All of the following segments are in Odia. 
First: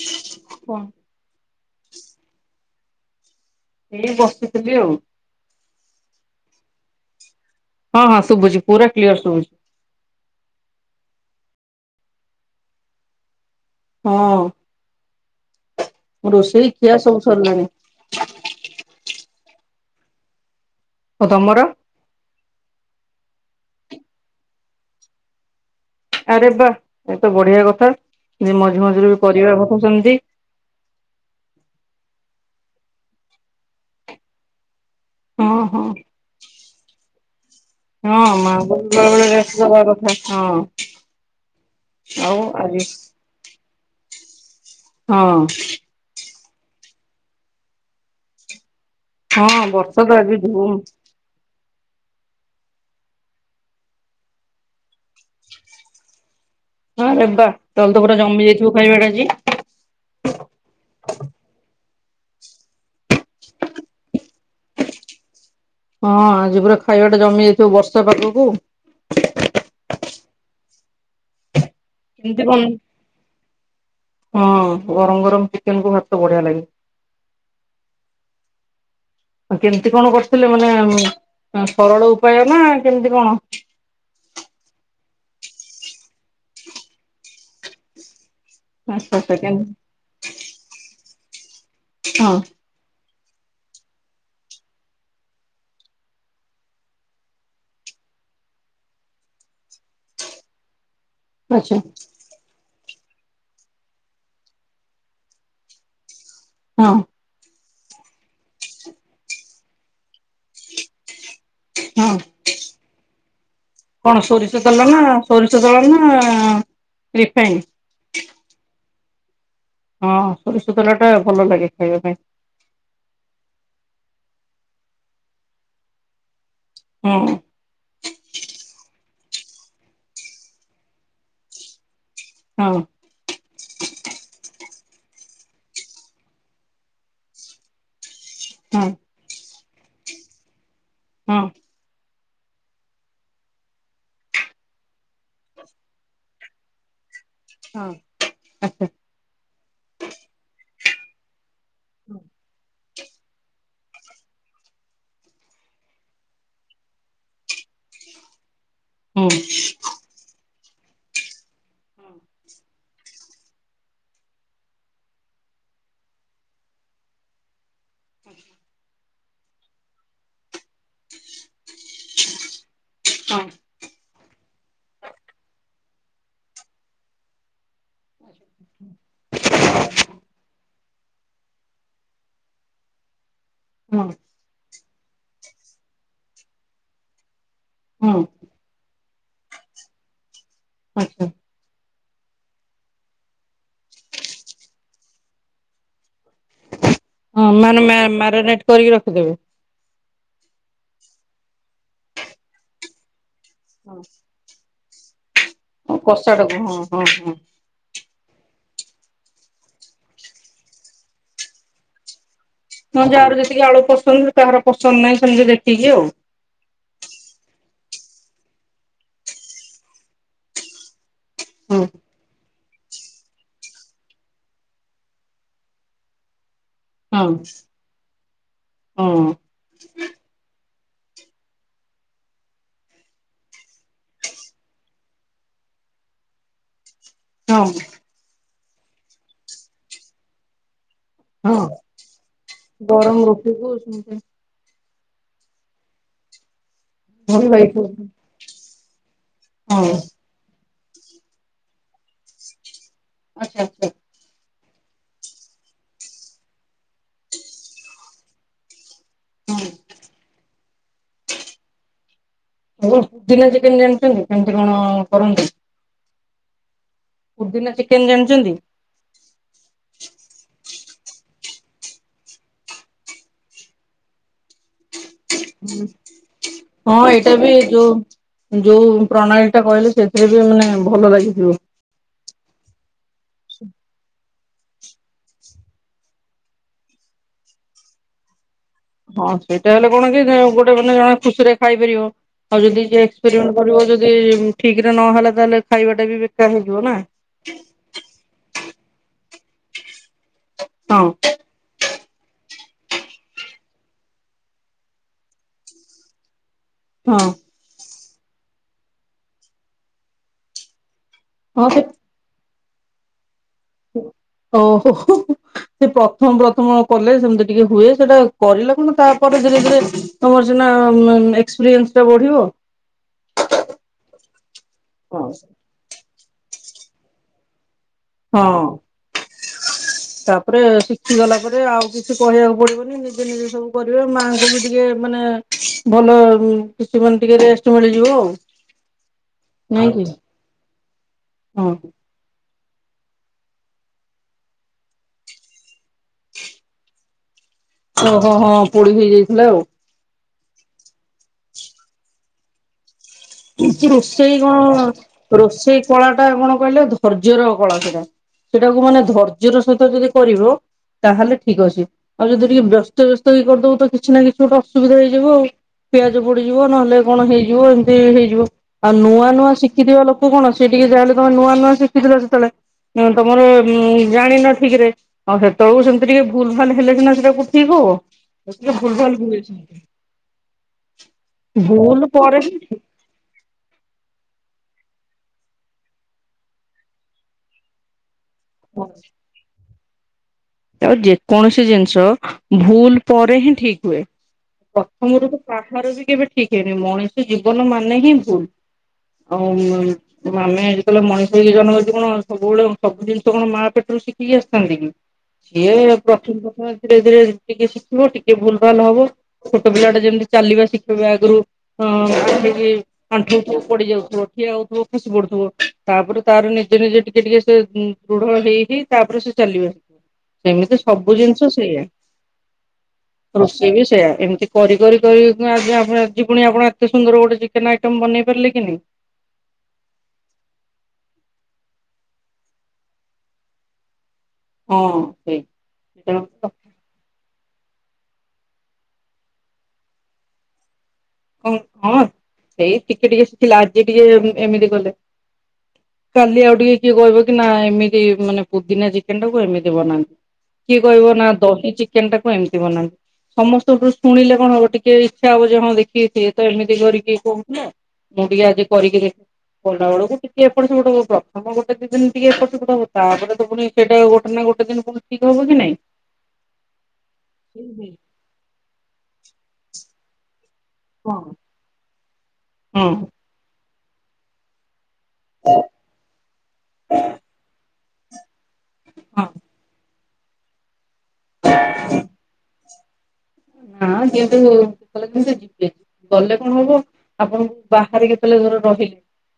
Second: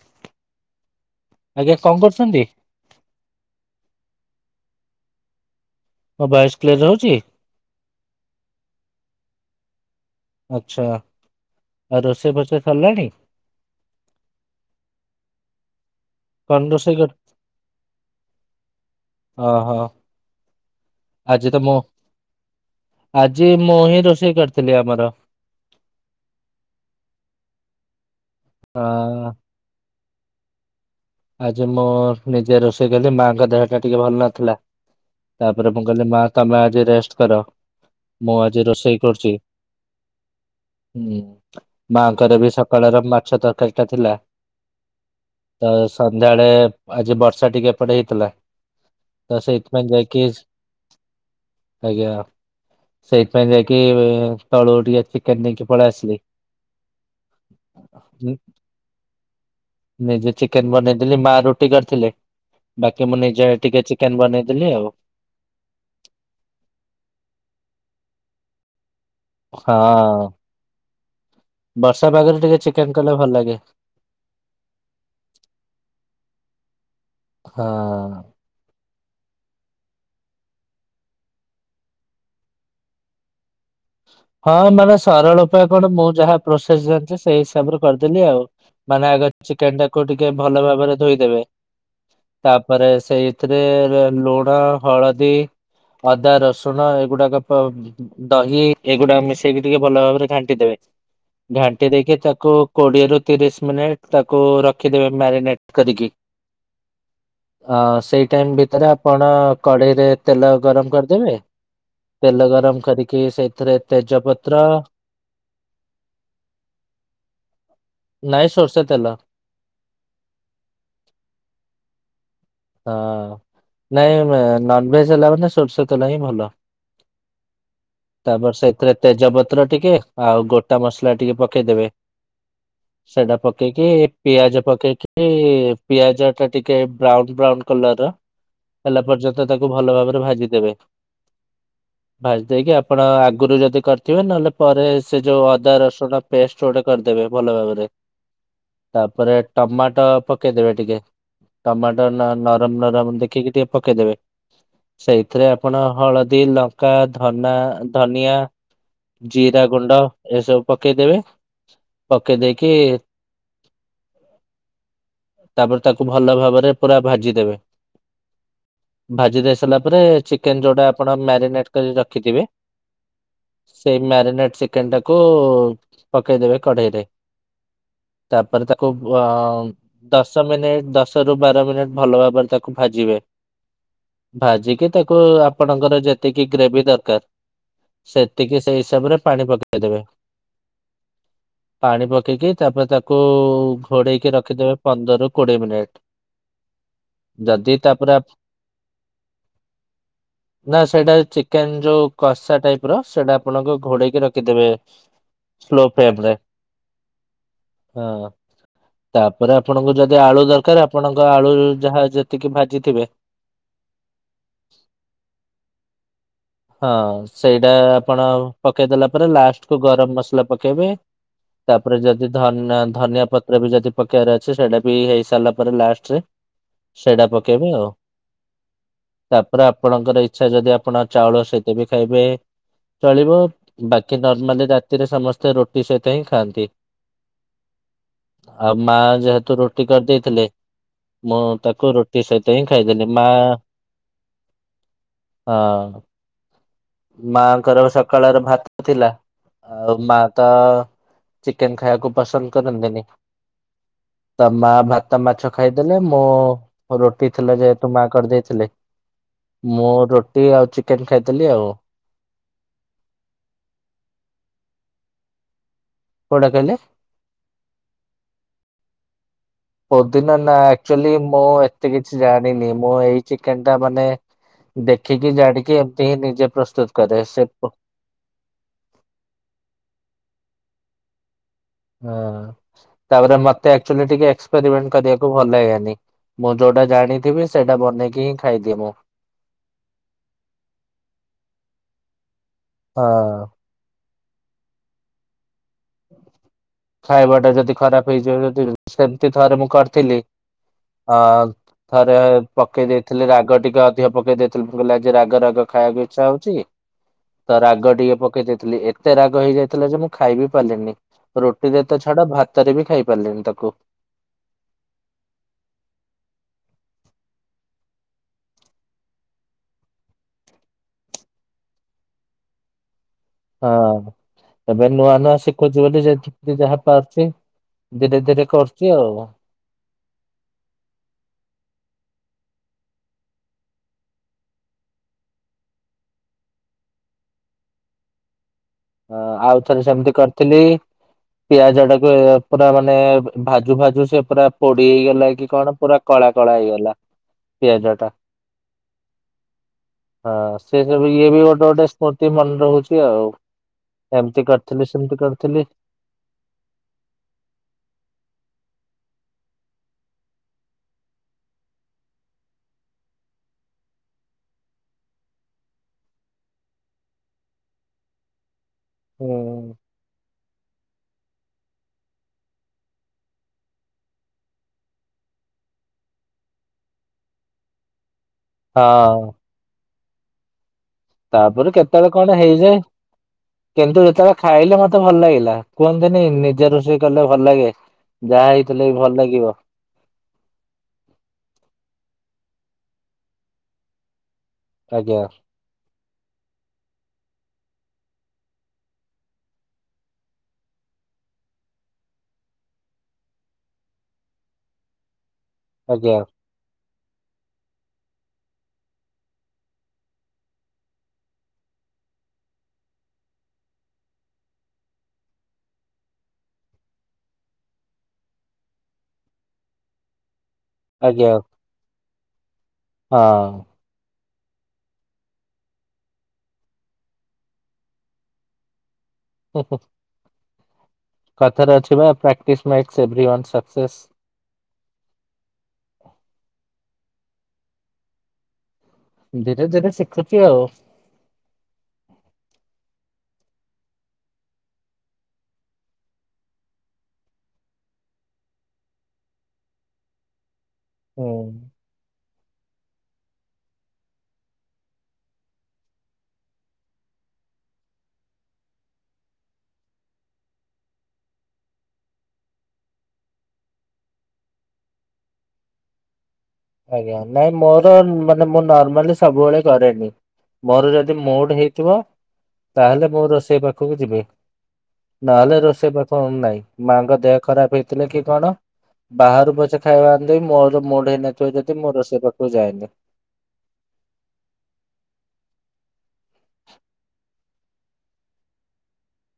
ହୁଁ ଆଜ୍ଞା କଣ କରୁଛନ୍ତି? ଏଇ ବସିଥିଲି ଆଉ। ହଁ ଭଏସ କ୍ଲିୟର ହଉଛି? ହଁ ହଁ ଶୁଭୁଛି ପୁରା କ୍ଲିୟର ଶୁଭୁଛି। ଆଛା ଆଉ ରୋଷେଇ ଫୋଷେଇ ସରିଲାଣି? ହଁ। ମୋ ରୋଷେଇ ଖିଆ ସବୁ ସରିଲାଣି। ହ-ହ ଆଉ ଆଜି ତମର ତ ମୁଁ ଆଜି ମୁଁ ହିଁ ରୋଷେଇ କରିଥିଲି ଆମର। ଆରେ ବା ଏତ ବଢିଆ କଥା, ଯେ ମଝି ଅ ମଝିରେ ବି ପରିବା କାଟୁଚନ୍ତି। ଆଜି ମୁଁ ନିଜେ ରୋଷେଇ କଲି ମାଆ ଙ୍କ ଦେହ ଟା ଟିକେ ଭଲ ନଥିଲା। ହଁ ତାପରେ ମୁଁ ହଁ। କହିଲି ମାଆ ତମେ ଆଜି ରେଷ୍ଟ କର। ହଁ ମୁଁ ଆଜି ମାଙ୍କୁ ବି ରୋଷେଇ ବେଳେ-ବେଳେ କରୁଛି। ରେଷ୍ଟ ଦେବା କଥା ହଁ। ହୁଁ ମାଆଙ୍କର ଆଉ ବି ଆଜି ସକାଳର ମାଛ ତରକାରୀ ଟା ଥିଲା। ହଁ। ତ ସନ୍ଧ୍ୟାବେଳେ ଆଜି ବର୍ଷା ଟିକେ ଏପଟେ ହେଇଥିଲା। ତ ହଁ ସେଇଥି ପାଇଁ ବର୍ଷା ତ ଯାଇକି ଆଜି ଧୁମ୍ ଆଜ୍ଞା। ସେଇଥିପାଇଁ ଯାଇକି ତଳୁ ଟିକେ ଚିକେନ୍ ନେଇକି ପଳେଇ ଆସିଲି। ହଁ ଆରେ ବା ତମର ତ ପୁରା ଜମି ଯାଇଥିବ ଖାଇବାଟା ଆଜି। ନିଜେ ଚିକେ ବନେଇଦେଲି ମା ରୁଟି କରିଥିଲେ, ବାକି ମୁଁ ନିଜେ ଟିକେ ଚିକେନ୍ ବନେଇଦେଲି ଆଉ। ହଁ ଆଜି ପୁରା ଖାଇବା ଟା ଜମି ଯାଇଥିବ ବର୍ଷା ପାଗକୁ। ହଁ ବର୍ଷା ପାଗରେ କେମିତି ଟିକେ କଣ ଚିକେନ୍ କଲେ ଭଲ ଲାଗେ। ହଁ ଗରମ୍-ଗରମ୍ ଚିକେନ୍ କୁ ଭାତ ବଢିଆ ଲାଗେ। ହଁ। କେମ୍ତି କଣ କରିଥିଲେ ମାନେ ସରଳ ଉପାୟ ନା କେମ୍ତି କଣ? ହଁ ମାନେ ସରଳ ଉପାୟ କଣ, ମୁଁ ଯାହା ପ୍ରୋସେସ୍ ଜାଣିଚି ସେଇ ହିସାବରେ କରିଦେଲି ଆଉ। ମାନେ ଆଚ୍ଛା ଆଗେ ଆଚ୍ଛା ଚିକେନ୍ କେମତି ଟାକୁ ଟିକେ ଭଲ ଭାବରେ ଧୋଇଦେବେ ହଁ ତା ପରେ ସେଇଥିରେ ଲୁଣ ହଳଦୀ ଅଦା ରସୁଣ ଏଗୁଡାକ ପ ଦହି ଏଗୁଡା ମିଶେଇକି ଟିକେ ଭଲ ଭାବରେ ଘାଣ୍ଟି ଦେବେ, ଆଚ୍ଛା ଘାଣ୍ଟି ଦେଇକି ତାକୁ କୋଡ଼ିଏ ରୁ ତିରିଶ ମିନିଟ୍ ତାକୁ ରଖିଦେବେ ମ୍ୟାରିନେଟ୍ କରିକି। ହଁ। ହଁ ସେଇ ଟାଇମ୍ ଭିତରେ ଆପଣ କଡ଼େଇରେ ତେଲ ଗରମ୍ କରିଦେବେ ହଁ ତେଲ ଗରମ୍ କରିକି ସେ କଣ ସୋରିଷ ତେଲ ନା ସୋରିଷ ତେଲ ନା ରିଫାଇନ୍। ନାଇଁ ସୋରଷ ତେଲ। ହଁ ସୋରିଷ ତେଲ ଟା ଭଲ ଲାଗେ ଖାଇବା ପାଇଁ। ହଁ ନାଇଁ ନନଭେଜ୍ ହେଲା ମାନେ ସୋରିଷ ତେଲ ହିଁ ଭଲ। ହୁଁ। ତାପରେ ସେଥିରେ ତେଜପତ୍ର ଟିକେ ଆଉ ଗୋଟା ମସଲା ଟିକେ ପକେଇଦେବେ ହଁ। ସେଟା ପକେଇକି ପିଆଜ ପକେଇକି ପିଆଜ ଟା ଟିକେ ବ୍ରାଉନ ବ୍ରାଉନ୍ କଲର ର ହଁ ହେଲା ପର୍ଯ୍ୟନ୍ତ ତାକୁ ଭଲ ଭାବରେ ଭାଜି ଦେବେ। ହଁ। ଭାଜି ଦେଇକି ଆପଣ ଆଗରୁ ଯଦି କରିଥିବେ, ନହେଲେ ପରେ ସେ ଯୋଉ ଅଦା ରସୁଣ ପେଷ୍ଟ ଗୋଟେ କରିଦେବେ। ଭଲ ଭାବରେ ହଁ ଆଚ୍ଛା ତାପରେ ଟମାଟୋ ପକେଇଦେବେ ଟିକେ ଟମାଟ ନରମ୍-ନରମ୍ ଦେଖିକି ଟିକେ ପକେଇଦେବେ। ସେଇଥିରେ ଆପଣ ହଳଦୀ ଲଙ୍କା ଧନା ଧନିଆ ହୁଁ ଜିରା ଗୁଣ୍ଡ ଏସବୁ ପକେଇଦେବେ। ପକେଇ ଦେଇକି ତାପରେ ତାକୁ ଭଲ ଭାବରେ ପୁରା ଭାଜିଦେବେ। ଭାଜି ଦେଇ ସାରିଲା ପରେ ଚିକେନ ଯୋଉଟା ଆପଣ ମ୍ୟାରିନେଟ କରିକି ରଖିଥିବେ ହଁ ସେଇ ମ୍ୟାରିନେଟ ଚିକେନ ଟାକୁ ପକେଇଦେବେ କଢେଇରେ। ତାପରେ ତାକୁ ଅ ଦଶ ମିନିଟ ଦଶ ରୁ ବାର ମିନିଟ ଭଲ ଭାବରେ ତାକୁ ଭାଜିବେ। ହଁ ଭାଜିକି ତାକୁ ଆପଣଙ୍କର ଯେତିକି ଗ୍ରେଭି ଦରକାର ହଁ ସେ ତିକି ସେଇ ହିସାବ ରେ ପାଣି ପକେଇଦେବେ। ଆଛା। ପାଣି ପକେଇକି ତାପରେ ତାକୁ ଘୋଡେଇକି ରଖିଦେବେ ପନ୍ଦରରୁ କୋଡିଏ ମିନିଟ। ହଁ ମାନେ ମା ଆପ- ମ୍ୟାରିନେଟ କରିକି ରଖିଦେବି? ନା ସେଇଟା ଚିକେନ ଯୋଉ କଷା ଟାଇପ ର ସେଇଟା ଆପଣଙ୍କ ଘୋଡେଇକି ରଖିଦେବେ। ସ୍ଲୋ ଫ୍ଲେମରେ। କଷାଟାକୁ ହଁ ହଁ ହଁ ହଁ ତାପରେ ଆପଣଙ୍କୁ ଯଦି ଆଳୁ ଦରକାର ଆ ଆପଣଙ୍କ ଆଳୁ ଯାହା ଯେତିକି ଭାଜି ହଁ ଯାହାର ଯେତିକି ଆଳୁ ପସନ୍ଦ କାହାର ପସନ୍ଦ ନାହିଁ ସେମିତି ଦେଖିକି ଆଉ। ହଁ ସେଇଟା ଆପଣ ପକେଇଦେଲା ପରେ ଲାଷ୍ଟ କୁ ଗରମ ମସଲା ପକେଇବେ। ହଁ ତାପରେ ଯଦି ଧ ଧନିଆ ପତ୍ର ବି ଯଦି ପକେଇବାର ଅଛି ସେଇଟା ବି ହେଇସାରିଲା ପରେ ଲାଷ୍ଟରେ ହଁ ସେଇଟା ପକେଇବେ ଆଉ। ହଁ ତାପରେ ଆପଣଙ୍କର ଇଚ୍ଛା ଯଦି ଆପଣ ଚାଉଳ ସହିତ ବି ଖାଇବେ ଚଳିବ। ବାକି ନର୍ମାଲି ରାତିରେ ସମସ୍ତେ ରୁଟି ସହିତ ହିଁ ଖାଆନ୍ତି। ହଁ। ଆଉ ମା ଯେହେତୁ ରୁଟି କରିଦେଇଥିଲେ ମୁଁ ହଁ। ତାକୁ ରୁଟି ସହିତ ହିଁ ଖାଇଦେଲି। ଗରମ ମା ରୁଟିକୁ ହଁ। ଭଲ ମାଙ୍କର ଲାଗିବ। ସକାଳର ଭାତ ଥିଲା। ହଁ ଆଉ ମା ତ ଚିକେନ ଖାଇବାକୁ ପସନ୍ଦ କରନ୍ତିନି। ଆଚ୍ଛା ଆଚ୍ଛା ତ ମା ଭାତ ମାଛ ଖାଇଦେଲେ। ମୁଁ ରୋଟି ଥିଲା ଯେହେତୁ ମା କରିଦେଇଥିଲେ ହଁ। ମୁଁ ରୁଟି ଆଉ ଚିକେନ ଖାଇଦେଲି ଆଉ। [unintelligible] କେମିତି କଣ କରନ୍ତି? କଉଟା କହିଲେ? ପୋଦିନା ଚିକେନ ଜାଣିଛନ୍ତି? ପୋଦିନା ନା ଆକଚୁଲି ମୁଁ ଏତେ କିଛି ଜାଣିନି। ମୁଁ ଏଇ ଚିକେନ ଟା ମାନେ ଦେଖିକି ଜାଣିକି ଏମତି ହିଁ ନିଜେ ହଁ ପ୍ରସ୍ତୁତ କରେ। ଏଇଟା ସେ ବି ଯୋଉ ଯୋଉ ପ୍ରଣାଳୀ ଟା କହିଲେ ସେଥିରେ ବି ମାନେ ଭଲ ଲାଗିଥିବ। ହଁ ତାପରେ ମତେ ଆକଚୁଲି ଟିକେ ଏକ୍ସପେରିମେଣ୍ଟ କରିବାକୁ ଭଲ ଲାଗେନି। ମୁଁ ଯୋଉଟା ଜାଣିଥିବି ସେଇଟା ବନେଇକି ହିଁ ଖାଇଦିଏ ମୁଁ। ହଁ ସେଇଟା ହେଲେ କଣ କି ଗୋଟେ ମାନେ ଜଣେ ଖୁସିରେ ଖାଇପାରିବ। ଆଉ ଯଦି ଯିଏ ହଁ। ଏକ୍ସପେରିମେଣ୍ଟ କରିବ ଯଦି ଯଦି ଠିକ ରେ ନହେଲା ତାହେଲେ ଖାଇବା ଟା ବି ବେକାର ହେଇଯିବ ନା। ଖାଇବା ଟା ଯଦି ଖରାପ ହେଇଯିବ ଯଦି ସେମତି ଥରେ ମୁଁ କରିଥିଲି। ଅ ହଁ। ଥରେ ପକେଇ ଦେଇଥିଲି ରାଗ ଟିକେ ଅଧିକ ପକେଇ ଦେଇଥିଲି। ଭଲ ଟିକେ ରାଗ ରାଗ ଖାଇବାକୁ ଇଚ୍ଛା ହଉଛି। ହଁ। ତ ରାଗ ଟିକେ ପକେଇ ଦେଇଥିଲି। ଏତେ ରାଗ ହେଇଯାଇଥିଲା ଯେ ମୁଁ ଖାଇବିି ପାରିଲିନି। ହଁ ସେ ରୁଟିରେ ତ ଛାଡ ଭାତରେ ବି ଖାଇ ପାରିଲିନି ତାକୁ। ଓହୋ ହୋ। ସେ ପ୍ରଥମ ପ୍ରଥମ କଲେ ସେମତି ଟିକେ ହୁଏ। ସେଟା କରିଲେ କଣ ତାପରେ ଧୀରେ ଧୀରେ ତମର ସିନା ଏକ୍ସପିରିଏନ୍ସ ଟା ବଢିବ। ହଁ ଏବେ ନୂଆ ନୂଆ ଶିଖୁଛି ବୋଲି [unintelligible] ଯାହା ପାରୁଛି ଧୀରେ ଧୀରେ ହଁ କରୁଛି ଆଉ। [unintelligible] ତାପରେ ଶିଖି ଗଲା ପରେ ଆଉ କିଛି କହିବାକୁ ପଡିବନି ନିଜେ ନିଜେ ସବୁ କରିବେ ମାଆଙ୍କୁ ବି ଟିକେ ମାନେ ଭଲ କିଛି ମାନେ ଟିକେ ରେଷ୍ଟ ମିଳିଯିବ ଆଉ। ଅ। ଆଉଥରେ ନାଇଁ କି ସେମିତି କରିଥିଲି ହଁ ପିଆଜ ଟା ପୁରା ମାନେ ଭାଜୁ ଭାଜୁ ସେ ପୁରା ପୋଡି ହେଇଗଲା କି କଣ ପୁରା କଳା କଳା ହେଇଗଲା। ପିଆଜ ଟା ଓହୋ ହଁ ପୋଡି ହେଇଯାଇଥିଲା ଆଉ। ହଁ ସେ ସବୁ ଇଏ ବି ଗୋଟେ ଗୋଟେ ସ୍ମୃତି ମନେ ରହୁଛି ଆଉ। ଏ ରୋଷେଇ ଏମିତି କଣ କରିଥିଲି ସେମିତି କରିଥିଲି ରୋଷେଇ କଳା ଟା କଣ କହିଲେ ଧୈର୍ଯ୍ୟର କଳା ସେଇଟା। ସେଇଟାକୁ ମାନେ ଧୈର୍ଯ୍ୟର ସହିତ ଯଦି କରିବ ତାହେଲେ ଠିକ୍ ଅଛି ଆଉ ଯଦି ଟିକେ ବ୍ୟସ୍ତ ବ୍ୟସ୍ତ ହେଇକି କରିଦବ ତ କିଛି ନା କିଛି ଗୋଟେ ଅସୁବିଧା ହେଇଯିବ ଆଉ। ପିଆଜ ପୋଡିଯିବ ନହେଲେ କଣ ହେଇଯିବ ଏମତି। ସେହେଇଯିବ ଆଉ ନୂଆ ନୂଆ ହୁଁ। ଶିଖିଥିବା ଲୋକ କଣ ସିଏ ଟିକେ ଯାହାହେଲେ ତମେ ନୂଆ ନୂଆ ଶିଖିଥିଲ ସେତଓ ଳେ ହଁ ତମର ଜାଣିନ ଠିକ୍ ରେ ଆଉ ହେତେବେଳକୁ ସେମିତି ଟିକେ ଭୁଲ୍ ଭାଲ୍ ହେଲେ ସିନା ସେଟା ଠିକ୍ ହବ ଭୁଲ୍ ଭ। ଲ୍ ହଁ ହୁଏ ସେମିତି। ତାପରେ କେତେବେଳେ କଣ ପରେ ହିଁ ହେଇଯାଏ। କିନ୍ତୁ ଯେତେବେଳେ ଖାଇଲେ ମତେ ଭଲ ଲାଗିଲା କୁହନ୍ତନି ନିଜେ ରୋଷେଇ କଲେ ଭଲ ଲାଗେ। ଯାହା ହେଇଥିଲେ ବି ଭଲ ଲାଗିବ। ଆଉ ଯେକୌଣସି ଜିନିଷ ଭୁଲ୍ ପରେ ହିଁ ଠିକ୍ ହୁଏ ଆଜ୍ଞା ପ୍ରଥମରୁ କାହାର ବି କେବେ ଠିକ୍ ହେଇନି ମଣିଷ ଜୀବନ ମାନେ ହିଁ ଭୁଲ୍ ଆଉ ଆମେ ଯେତେବେଳେ ମଣିଷ ହେଇକି ଜନ୍ମ ହେଇଛେ କଣ ସବୁବେଳେ ସବୁ ଜିନିଷ କଣ ମା ପେଟରୁ ଶିଖିକି ଆସିଥାନ୍ତି କି? କିଏ ଆଜ୍ଞା ପ୍ରଥମ ପ୍ରଥମେ ଧୀରେ ଧୀରେ ଟିକେ ଶିଖିବ ଟିକେ ଭୁଲ୍ ଭାଲ୍ ହବ। ଛୋଟ ପିଲା ଟା ଯେମିତି ଚାଲିବା ଶିଖିବା ଆଗରୁ ଆଣ୍ଠେଇ କି - ଆଣ୍ଠଉଥିବ ପଡି ଯାଉଥିବ ଠିଆ ହଉଥିବ ଖସି ପଡୁଥିବ ତାପରେ ତାର ନିଜେ ନିଜେ ଟିକେ ଟିକେ ସେ ଦୃଢ ହେଇ ହେଇ ତାପରେ ସେ ଚାଲିବେ ସେମିତି ସବୁ ଆଜ୍ଞା ହଁ। ଜିନିଷ ସେଇୟା। ରୋଷେଇ ବି ସେୟା ଏମତି କରି କରି କରି ଆଜି ପୁଣି ଆପଣ ଏତେ ସୁନ୍ଦର ଗୋଟେ ଚିକେନ୍ ଆଇଟମ୍ ବନେଇ ପାରିଲେ କି ନାଇଁ। ହୁଁ ହୁଁ। କଥାରେ ଅଛି ପା practice makes every one success. ହଁ ଠିକ୍ ତେଣୁ ପା ଧୀରେ ଧୀରେ ଶିଖୁଛି ଆଉ। କଣ ହଁ ସେଇ ଟିକେ ଟିକେ ଶିଖିଲା ଆଜି ଟିକେ ଏମିତି କଲେ। କାଲି ଆଉ ଟିକେ କିଏ କହିବ କି ନା ଏମିତି ମାନେ ପୋ ଦିନା ଚିକେନ୍ ଟାକୁ ଏମିତି ବନାନ୍ତି। କିଏ କହିବ ନା ହୁଁ। ଦହି ଚି ଚିକେନ୍ ଟା କୁ ଏମିତି ବନାନ୍ତି ସମସ୍ତଠୁ ଶୁଣିଲେ କଣ ହବ ଟିକେ ଇଛା ହବ ହଁ ଦେଖ କି ସିଏ ତ ଏମିତି କରିକି କହୁଥିଲା ମୁଁ ଟିକେ ଆଜି କରିକି ଦେଖି କଲାବେଳକୁ ଟିକେ ଏପଟ ସେପଟ ହବପ୍ରଥମ ଗୋଟେ ଦି ଦିନ ଟିକେ ଏପଟସେପଟ ହବ ତାପରେ ତ ପୁଣି ସେଇଟା ଗୋଟେ ନା ଗୋଟେଦିନ ପୁଣି ଠିକ୍ ହବ କି ନାଇଁ। ଆଜ୍ଞା ନାଇଁ ହୁଁ ମୋର ହୁଁ। ମାନେ ମୁଁ ନର୍ମାଲି ସବୁବେଳେ କରେନି। ମୋର ହଁ ଯଦି ମୁଡ୍ ହେଇଥିବ ହଁ ତାହେଲେ ମୁଁ ରୋଷେଇ ପାଖକୁ ଯିବି। ନହେଲେ ରୋଷେଇ ପାଖକୁ ନାହିଁ ମାଙ୍କ ଦେହ ଖରାପ ହେଇଥିଲେ କି କଣ ହଁ। ବାହାରୁ ପଛେ ଖାଇବା ଆଣିଦେଵି ମୋର ମୁଡ୍ ହେଇନଥିବ ଯଦି ମୋ ରୋଷେଇ ପାଖକୁ ଯାଏନି। ହଁ କିନ୍ତୁ [unintelligible] ଯିବେ। ଗଲେ କଣ ହବ ଆପଣ ବାହାରେ କେତେବେଳେ ଧର ରହି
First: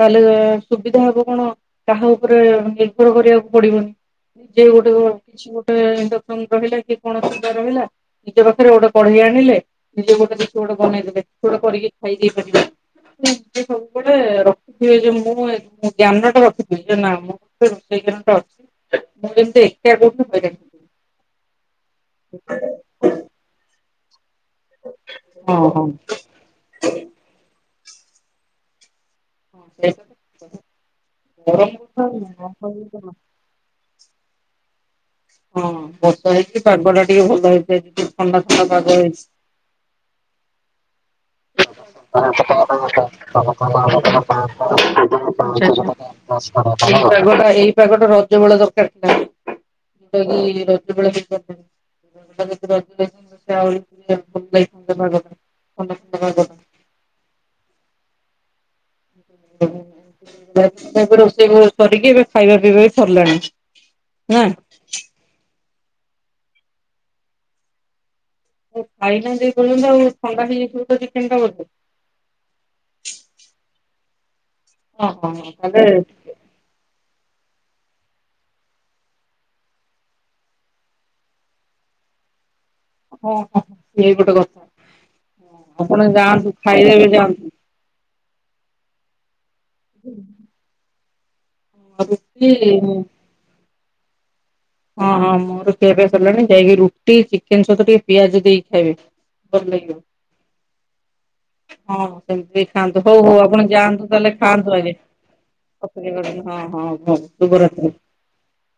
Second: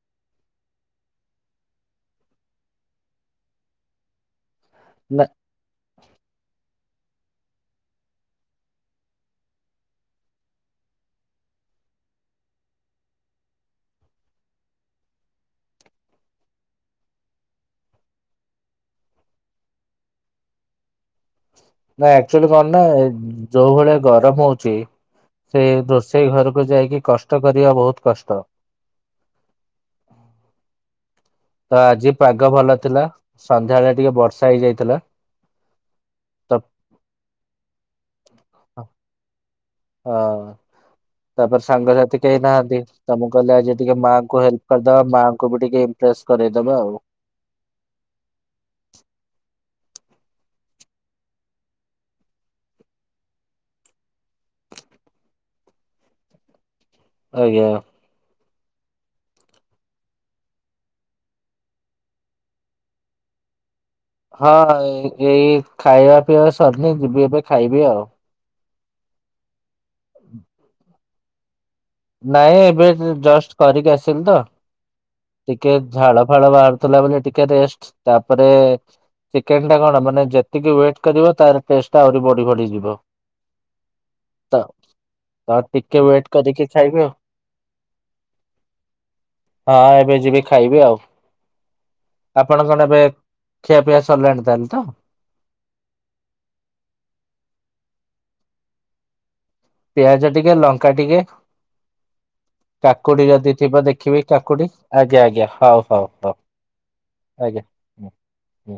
ତାହେଲେ ସୁବିଧା ହବ କଣ କାହା ଉପରେ ନିର୍ଭର କରିବାକୁ ପଡିବନି। ନିଜେ ଗୋଟେ କିଛି ଗୋଟେ ଇଣ୍ଡସନ ରହିଲା କି କଣ ଅସୁବିଧା ରହିଲା ନିଜ ପାଖରେ ଗୋଟେ ପଢେଇ ଆଣିଲେ ନିଜେ ଗୋଟେ କିଛି ଗୋଟେ ବନେଇଦେବେ କିଛି ଗୋଟେ କରିକି ଖାଇ ଦେଇ ପାରିବେ। ସବୁବେଳେ ରଖିଥିବେ ଯେ ମୁଁ ଜ୍ଞାନଟା ରଖିଥିବି ଯେ ନା ମୁଁ ରୋଷେଇ କାମ ଟା ଅଛି ମୁଁ ଯେମିତି ଏକା ବୋହୁତୁ ହରାଣ। ନାଁ ଆକ୍ଚୁଆଲି କଣ ନା ଯୋଉ ଭଳିଆ ଗରମ ହଉଛି ଛି ସେ ହଁ ହଁ। ରୋଷେଇ ଘରକୁ ଯାଇକି କଷ୍ଟ କରିବା ବହୁତ କଷ୍ଟ। [unintelligible] ସନ୍ଧ୍ୟାବେେଳେ ଟିକେ ବର୍ଷା ହେଇଯାଇଥିଲା। ହଁ ବର୍ଷା ତ ହେଇଛି ପାଗ ଟା ଟିକେ ଭଲ ହେଇଯାଇଛି ଟିକେ ଥଣ୍ଡା ଥଣ୍ଡା ପାଗ ହେଇଛି। ହଁ। ତାପରେ ସାଙ୍ଗସାଥି କେହି ନାହାନ୍ତି ତ ମୁଁ କହିଲି ଆଜି ଟିକେ ମାଆଙ୍କୁ ହେଲ୍ପ କରିଦବା ମାଆଙ୍କୁ ବି ଟିକେ ଇଂପ୍ରେସ ଏଇ ପାଗଟା ଏଇ ପାଗଟା ରଜ ବେଳେ ଦରକାର ଥିଲା। ର ରଟେ ବେଳେ [inaudible] ରଜ ଆହୁାଗ ଖଣ୍ଡଣ୍ଡ [inaudible] ଆଜ୍ଞା। [inaudible] [inaudible] ରୋଷେଇ କରିକି ଏବେ ଖାଇବା ପିଇବା ବି ସରିଲାଣି। ନା। ହଁ ଏଇ ଖାଇବା ପିଇବା ସରିନି ଯିବି ଏବେ ଖାଇବି ଆଉ। ଖାଇନାହାନ୍ତି ଏ ପର୍ଯ୍ୟନ୍ତ ଆଉ ଥଣ୍ଡା ହେଇ ଯାଇଥିବ ତ ଟିଫିନ ଟା ବୋଧେ। ନାଇଁ ଏବେ ଜଷ୍ଟ କରିକି ଆସିଲି ତ ହଁ ହଁ ହଁ ଟିକେ ଝାଳ ତାହେଲେ ଫାଳ ବାହାରୁଥିଲା ବୋଲି ଟିକେ ରେଷ୍ଟ ତାପରେ ଚିକେନ ଟା କଣ ମାନେ ଯେତିକି ୱେଟ କରିବ ତାର ଟେଷ୍ଟ ଟା ଆହୁରି ବଢି ବଢିଯିବ। ହଁ ହ ହ ସିଏ ଗୋଟେ ତ ତ କଥା ଟିକେ ଆପଣ ୱେଟ ଯାଆନ୍ତୁ କରିକି ଖାଇଲେ ଖାଇବି ବି ଆଉ ଯାଆନ୍ତୁ। ହଁ ଏବେ ଯିବି ଖାଇବି ଆଉ ରୁଟି ଆପଣ କଣ ଏବେ ଖିଆ ପିଆ ସିଲାଣି ତାହେଲେ ତ। ହଁ ହଁ ମୋର ଖିଆପିଆ ସରିଲାଣି ଯାଇକି ରୁଟି ଚିକେନ ସହିତ ଟିକେ ପିଆଜ ଦେଇକି ଖାଇବେ। ଭଲ ଲାଗିବ ପିଆଜ ଟିକେ ଲଙ୍କା ଟିକେ। ହଁ ସେମିତି ବି ଖାଆନ୍ତୁ ହଉ କାକୁଡି ହଉ ଯଦି ଆପଣ ଥିବ ଯାଆନ୍ତୁ ଦେଖିବି ତାହେଲେ କାକୁଡି ଖାଆନ୍ତୁ ଏବେ ଆଜ୍ଞା ଆଜ୍ଞା ହଉ ହଉ ହଉ ରଖୁଛି ହଁ ହଁ। ହଁ ତ ଆଜ୍ଞା ବର [inaudible] ହୁଁ ହୁଁ।